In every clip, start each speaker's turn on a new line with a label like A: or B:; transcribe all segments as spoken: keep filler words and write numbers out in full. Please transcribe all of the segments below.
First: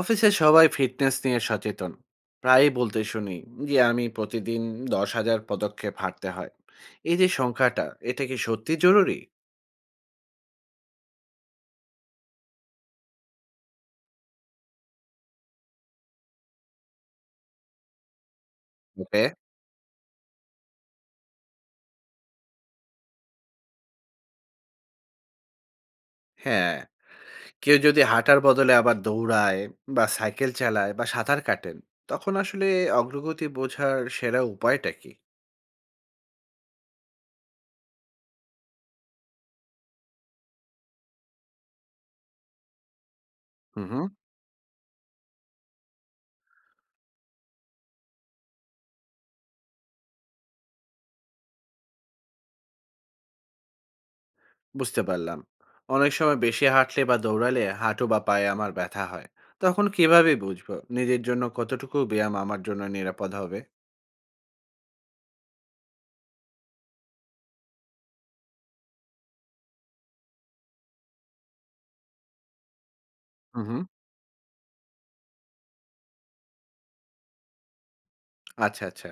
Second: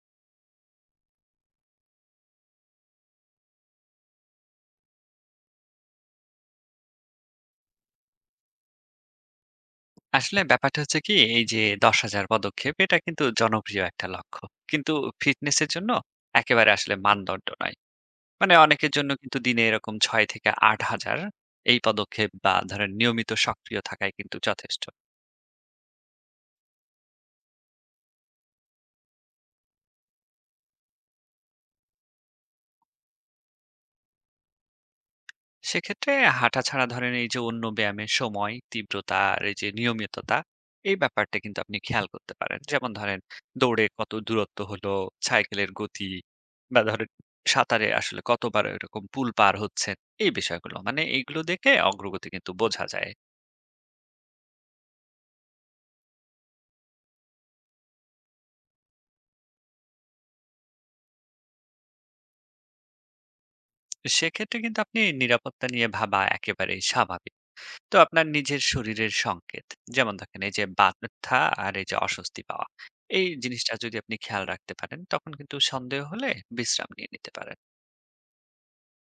A: অফিসে সবাই ফিটনেস নিয়ে সচেতন, প্রায়ই বলতে শুনি যে আমি প্রতিদিন দশ হাজার পদক্ষেপ হাঁটতে হয়। এই যে সংখ্যাটা, এটা কি সত্যি জরুরি?
B: আসলে ব্যাপারটা হচ্ছে কি এই যে দশ হাজার পদক্ষেপ এটা কিন্তু জনপ্রিয় একটা লক্ষ্য, কিন্তু ফিটনেসের জন্য একেবারে আসলে মানদণ্ড নয়। মানে অনেকের জন্য
A: ওকে।
B: কিন্তু দিনে এরকম ছয় থেকে আট হাজার এই পদক্ষেপ বা ধরেন নিয়মিত সক্রিয় থাকাই কিন্তু যথেষ্ট।
A: হ্যাঁ, কেউ যদি হাঁটার বদলে আবার দৌড়ায় বা সাইকেল চালায় বা সাঁতার কাটেন, তখন আসলে অগ্রগতি বোঝার সেরা উপায়টা কি?
B: সেক্ষেত্রে হাঁটা ছাড়া ধরেন এই যে অন্য ব্যায়ামের সময় তীব্রতা আর এই যে নিয়মিততা, এই ব্যাপারটা কিন্তু আপনি খেয়াল করতে পারেন। যেমন ধরেন দৌড়ে
A: হুম হুম।
B: কত দূরত্ব হলো, সাইকেলের গতি, বা ধরেন সাঁতারে আসলে কতবার এরকম পুল পার হচ্ছে, এই বিষয়গুলো মানে এইগুলো দেখে অগ্রগতি কিন্তু বোঝা যায়।
A: বুঝতে পারলাম। অনেক সময় বেশি হাঁটলে বা দৌড়ালে হাঁটু বা পায়ে আমার ব্যথা হয়। তখন কিভাবে বুঝবো নিজের জন্য কতটুকু ব্যায়াম আমার জন্য নিরাপদ হবে?
B: সেক্ষেত্রে কিন্তু আপনি নিরাপত্তা নিয়ে ভাবা একেবারেই স্বাভাবিক। তো আপনার নিজের শরীরের সংকেত, যেমন দেখেন এই যে ব্যথা আর এই যে অস্বস্তি পাওয়া, এই
A: হুম
B: জিনিসটা
A: হুম।
B: যদি আপনি খেয়াল রাখতে পারেন তখন কিন্তু সন্দেহ হলে বিশ্রাম নিয়ে নিতে পারেন।
A: আচ্ছা, আচ্ছা।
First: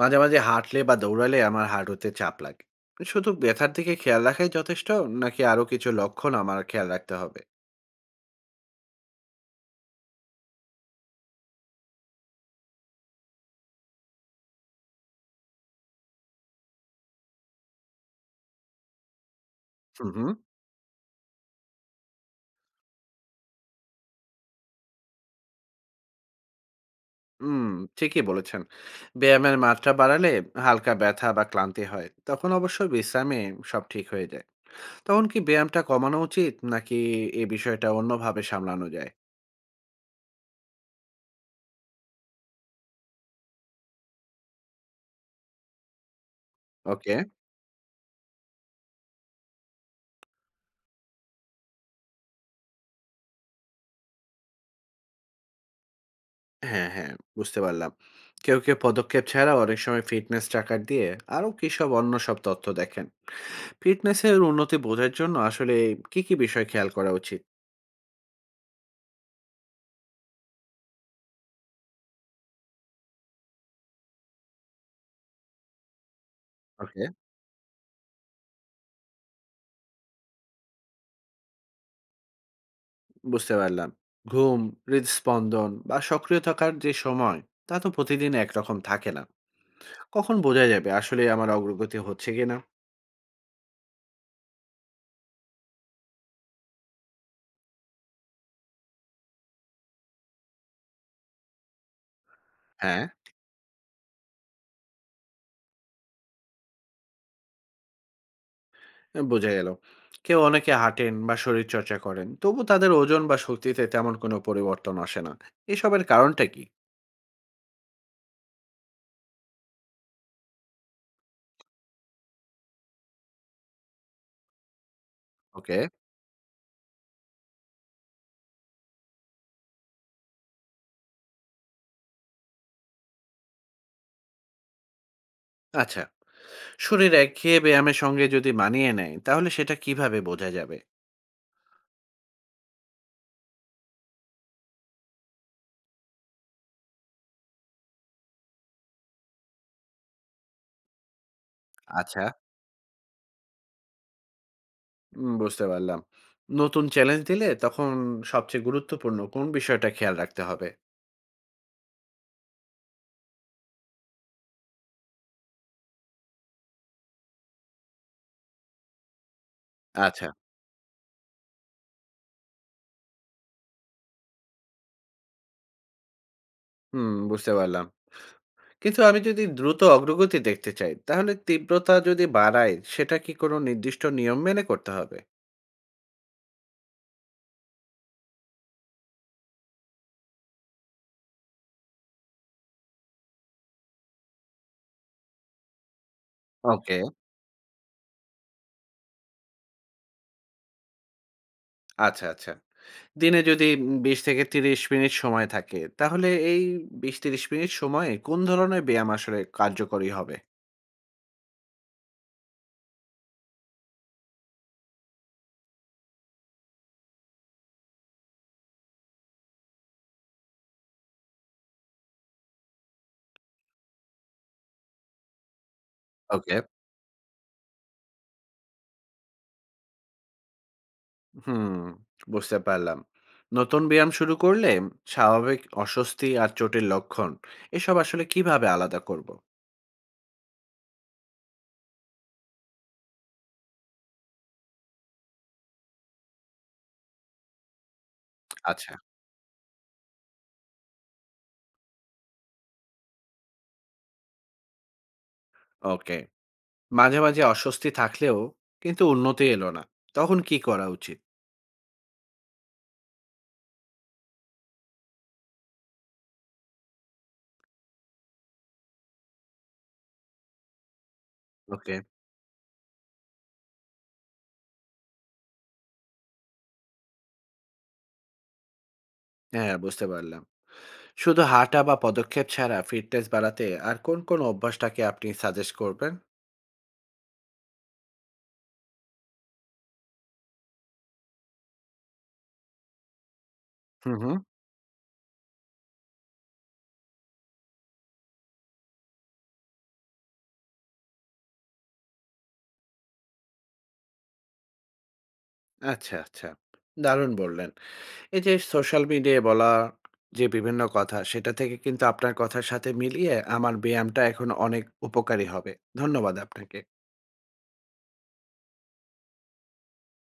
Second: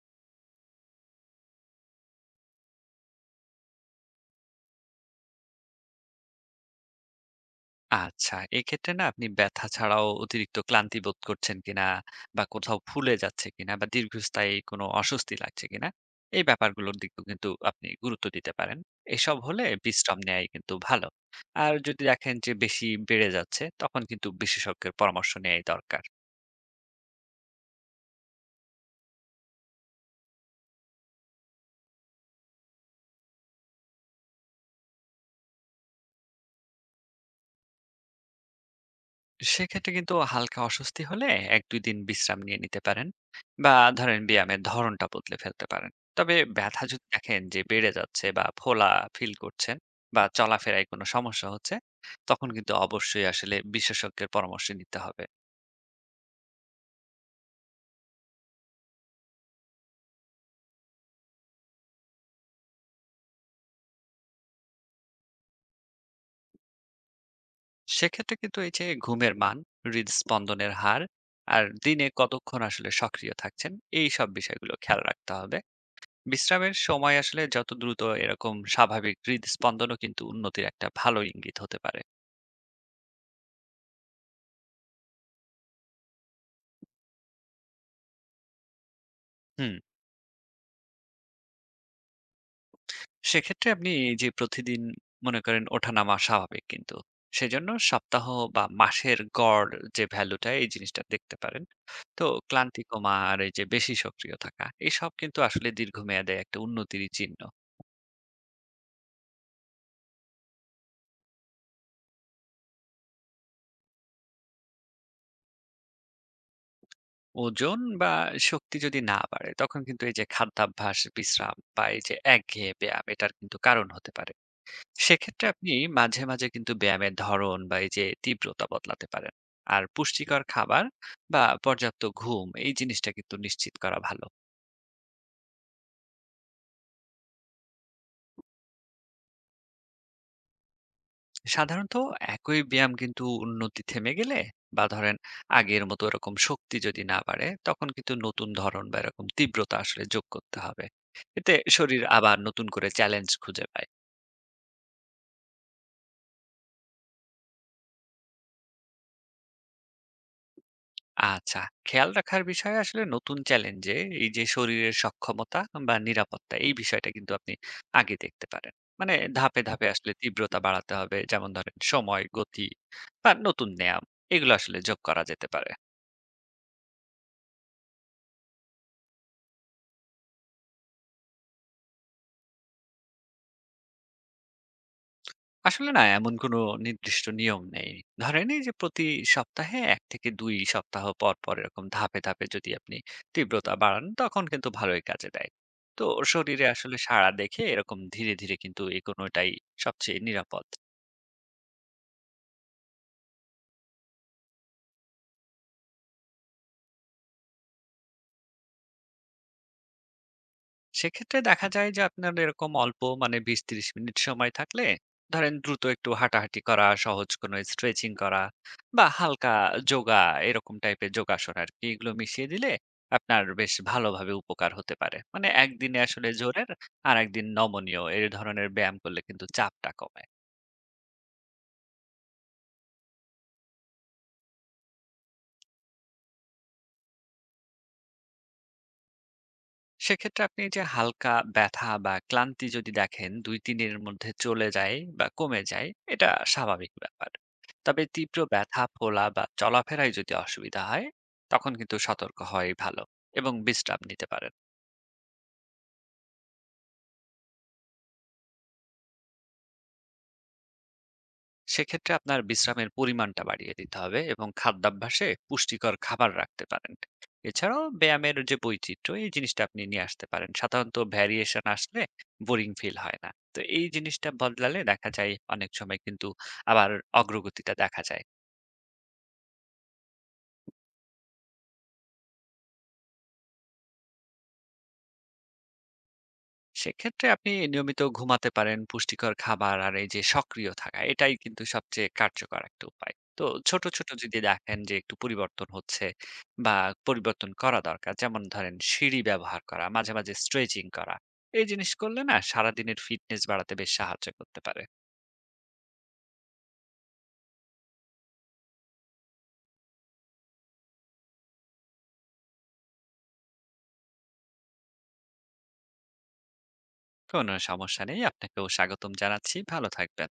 A: মাঝে, মাঝে হাঁটলে বা দৌড়ালে আমার হাঁটুতে চাপ লাগে। শুধু ব্যথার দিকে খেয়াল রাখাই যথেষ্ট, নাকি আরো কিছু লক্ষণ আমার খেয়াল রাখতে হবে?
B: আচ্ছা, এক্ষেত্রে না আপনি ব্যথা ছাড়াও অতিরিক্ত ক্লান্তি বোধ করছেন কিনা, বা কোথাও ফুলে যাচ্ছে কিনা, বা দীর্ঘস্থায়ী কোনো অস্বস্তি লাগছে কিনা, এই ব্যাপারগুলোর দিকেও কিন্তু আপনি গুরুত্ব দিতে পারেন। এসব হলে
A: হুম,
B: বিশ্রাম
A: হুম।
B: নেয়াই কিন্তু ভালো। আর যদি দেখেন যে বেশি বেড়ে যাচ্ছে তখন কিন্তু বিশেষজ্ঞের পরামর্শ নেয়াই দরকার।
A: হুম, ঠিকই বলেছেন। ব্যায়ামের মাত্রা বাড়ালে হালকা ব্যথা বা ক্লান্তি হয়। তখন অবশ্য বিশ্রামে সব ঠিক হয়ে যায়। তখন কি ব্যায়ামটা কমানো উচিত, নাকি এ বিষয়টা অন্যভাবে সামলানো যায়?
B: সেক্ষেত্রে কিন্তু হালকা অস্বস্তি হলে এক দুই দিন বিশ্রাম নিয়ে নিতে পারেন, বা ধরেন ব্যায়ামের ধরনটা বদলে ফেলতে পারেন। তবে ব্যথা যদি
A: ওকে।
B: দেখেন যে বেড়ে যাচ্ছে বা ফোলা ফিল করছেন, বা চলাফেরায় কোনো সমস্যা হচ্ছে, তখন কিন্তু অবশ্যই আসলে বিশেষজ্ঞের পরামর্শ নিতে হবে।
A: হ্যাঁ, হ্যাঁ, বুঝতে পারলাম। কেউ, কেউ পদক্ষেপ ছাড়াও অনেক সময় ফিটনেস ট্র্যাকার দিয়ে আরো কিসব অন্য সব তথ্য দেখেন। ফিটনেসের উন্নতি বোঝার জন্য আসলে কি, কি বিষয় খেয়াল করা উচিত?
B: সেক্ষেত্রে কিন্তু এই যে ঘুমের মান, হৃদস্পন্দনের হার, আর দিনে কতক্ষণ আসলে সক্রিয় থাকছেন, এই সব বিষয়গুলো খেয়াল রাখতে হবে। বিশ্রামের
A: ওকে।
B: সময় আসলে যত দ্রুত এরকম স্বাভাবিক হৃদস্পন্দনও কিন্তু উন্নতির একটা ভালো ইঙ্গিত হতে পারে।
A: বুঝতে পারলাম। ঘুম, হৃদস্পন্দন বা সক্রিয় থাকার যে সময়, তা তো প্রতিদিন একরকম থাকে না।
B: হুম।
A: কখন বোঝা যাবে আসলে আমার অগ্রগতি হচ্ছে কিনা?
B: সেক্ষেত্রে আপনি এই যে প্রতিদিন মনে করেন ওঠানামা স্বাভাবিক কিন্তু। সেজন্য সপ্তাহ বা মাসের গড় যে ভ্যালুটা এই জিনিসটা দেখতে পারেন। তো ক্লান্তি
A: হ্যাঁ।
B: কমা আর এই যে বেশি সক্রিয় থাকা এসব কিন্তু আসলে দীর্ঘমেয়াদে একটা উন্নতিরই চিহ্ন।
A: এ বোঝা গেল। কেউ অনেকে হাঁটেন বা শরীরচর্চা করেন, তবু তাদের ওজন বা শক্তিতে তেমন কোনো পরিবর্তন আসে না। এসবের কারণটা কি?
B: ওজন বা শক্তি যদি না বাড়ে তখন কিন্তু এই যে খাদ্যাভ্যাস, বিশ্রাম বা এই যে একঘেয়ে ব্যায়াম এটার কিন্তু কারণ হতে পারে। সেক্ষেত্রে আপনি
A: ওকে।
B: মাঝে মাঝে কিন্তু ব্যায়ামের ধরন বা এই যে তীব্রতা বদলাতে পারেন, আর পুষ্টিকর খাবার বা পর্যাপ্ত ঘুম এই জিনিসটা কিন্তু নিশ্চিত করা ভালো।
A: আচ্ছা, শরীর একঘেয়ে ব্যায়ামের সঙ্গে যদি মানিয়ে নেয়, তাহলে সেটা কিভাবে বোঝা যাবে?
B: সাধারণত একই ব্যায়াম কিন্তু উন্নতি থেমে গেলে, বা ধরেন আগের মতো এরকম শক্তি যদি না বাড়ে তখন কিন্তু নতুন ধরন বা এরকম তীব্রতা আসলে যোগ করতে হবে। এতে শরীর
A: আচ্ছা।
B: আবার নতুন করে চ্যালেঞ্জ খুঁজে পায়।
A: উম বুঝতে পারলাম। নতুন চ্যালেঞ্জ দিলে তখন সবচেয়ে গুরুত্বপূর্ণ কোন বিষয়টা খেয়াল রাখতে হবে?
B: আচ্ছা, খেয়াল রাখার বিষয়ে আসলে নতুন চ্যালেঞ্জে এই যে শরীরের সক্ষমতা বা নিরাপত্তা এই বিষয়টা কিন্তু আপনি আগে দেখতে পারেন। মানে ধাপে ধাপে আসলে
A: আচ্ছা,
B: তীব্রতা বাড়াতে হবে, যেমন ধরেন সময়, গতি, বা নতুন ব্যায়াম এগুলো আসলে যোগ করা যেতে পারে।
A: হুম বুঝতে পারলাম। কিন্তু আমি যদি দ্রুত অগ্রগতি দেখতে চাই, তাহলে তীব্রতা যদি বাড়ায়, সেটা কি কোনো নির্দিষ্ট নিয়ম মেনে করতে হবে?
B: আসলে না এমন কোনো নির্দিষ্ট নিয়ম নেই। ধরেন এই যে প্রতি সপ্তাহে এক থেকে দুই সপ্তাহ পর, পর এরকম ধাপে, ধাপে যদি আপনি তীব্রতা বাড়ান তখন কিন্তু ভালোই কাজে দেয়। তো শরীরে আসলে
A: ওকে,
B: সাড়া দেখে এরকম ধীরে, ধীরে কিন্তু এগোনোটাই সবচেয়ে নিরাপদ।
A: আচ্ছা, আচ্ছা। দিনে যদি উম বিশ থেকে ত্রিশ মিনিট সময় থাকে, তাহলে এই বিশ ত্রিশ মিনিট সময়ে কোন ধরনের ব্যায়াম আসলে কার্যকরী হবে?
B: সেক্ষেত্রে দেখা যায় যে আপনার এরকম অল্প মানে বিশ ত্রিশ মিনিট সময় থাকলে ধরেন দ্রুত একটু হাঁটাহাঁটি করা, সহজ কোনো স্ট্রেচিং করা, বা হালকা যোগা এরকম টাইপের যোগাসন আর কি, এগুলো মিশিয়ে দিলে আপনার বেশ ভালোভাবে উপকার হতে পারে। মানে একদিনে আসলে
A: ওকে।
B: জোরের আর একদিন নমনীয় এই ধরনের ব্যায়াম করলে কিন্তু চাপটা কমে।
A: হুম, বুঝতে পারলাম। নতুন ব্যায়াম শুরু করলে স্বাভাবিক অস্বস্তি আর চোটের লক্ষণ, এসব আসলে কিভাবে আলাদা করব?
B: সেক্ষেত্রে আপনি যে হালকা ব্যথা বা ক্লান্তি যদি দেখেন দুই তিনের মধ্যে চলে যায় বা কমে যায়, এটা স্বাভাবিক ব্যাপার। তবে তীব্র ব্যথা,
A: আচ্ছা।
B: ফোলা বা চলাফেরায় যদি অসুবিধা হয় তখন কিন্তু সতর্ক হওয়াই ভালো, এবং বিশ্রাম নিতে পারেন।
A: ওকে। মাঝে, মাঝে অস্বস্তি থাকলেও কিন্তু উন্নতি এলো না। তখন কি করা উচিত?
B: সেক্ষেত্রে আপনার বিশ্রামের পরিমাণটা বাড়িয়ে দিতে হবে, এবং খাদ্যাভ্যাসে পুষ্টিকর খাবার রাখতে পারেন। এছাড়াও ব্যায়ামের যে বৈচিত্র্য এই জিনিসটা আপনি নিয়ে আসতে পারেন। সাধারণত ভ্যারিয়েশন
A: ওকে।
B: আসলে বোরিং ফিল হয় না, তো এই জিনিসটা বদলালে দেখা যায় অনেক সময় কিন্তু আবার অগ্রগতিটা দেখা যায়।
A: হ্যাঁ, বুঝতে পারলাম। শুধু হাঁটা বা পদক্ষেপ ছাড়া ফিটনেস বাড়াতে আর কোন, কোন অভ্যাসটাকে আপনি সাজেস্ট করবেন?
B: সেক্ষেত্রে আপনি নিয়মিত ঘুমাতে পারেন, পুষ্টিকর খাবার আর এই যে সক্রিয় থাকা এটাই কিন্তু সবচেয়ে কার্যকর একটা উপায়। তো ছোট ছোট
A: হুম, হুম।
B: যদি দেখেন যে একটু পরিবর্তন হচ্ছে বা পরিবর্তন করা দরকার, যেমন ধরেন সিঁড়ি ব্যবহার করা, মাঝে মাঝে স্ট্রেচিং করা, এই জিনিস করলে না সারাদিনের ফিটনেস বাড়াতে বেশ সাহায্য করতে পারে।
A: আচ্ছা, আচ্ছা। দারুণ বললেন। এই যে সোশ্যাল মিডিয়ায় বলা যে বিভিন্ন কথা, সেটা থেকে কিন্তু আপনার কথার সাথে মিলিয়ে আমার ব্যায়ামটা এখন অনেক উপকারী হবে। ধন্যবাদ আপনাকে।
B: কোনো সমস্যা নেই, আপনাকেও স্বাগতম জানাচ্ছি, ভালো থাকবেন।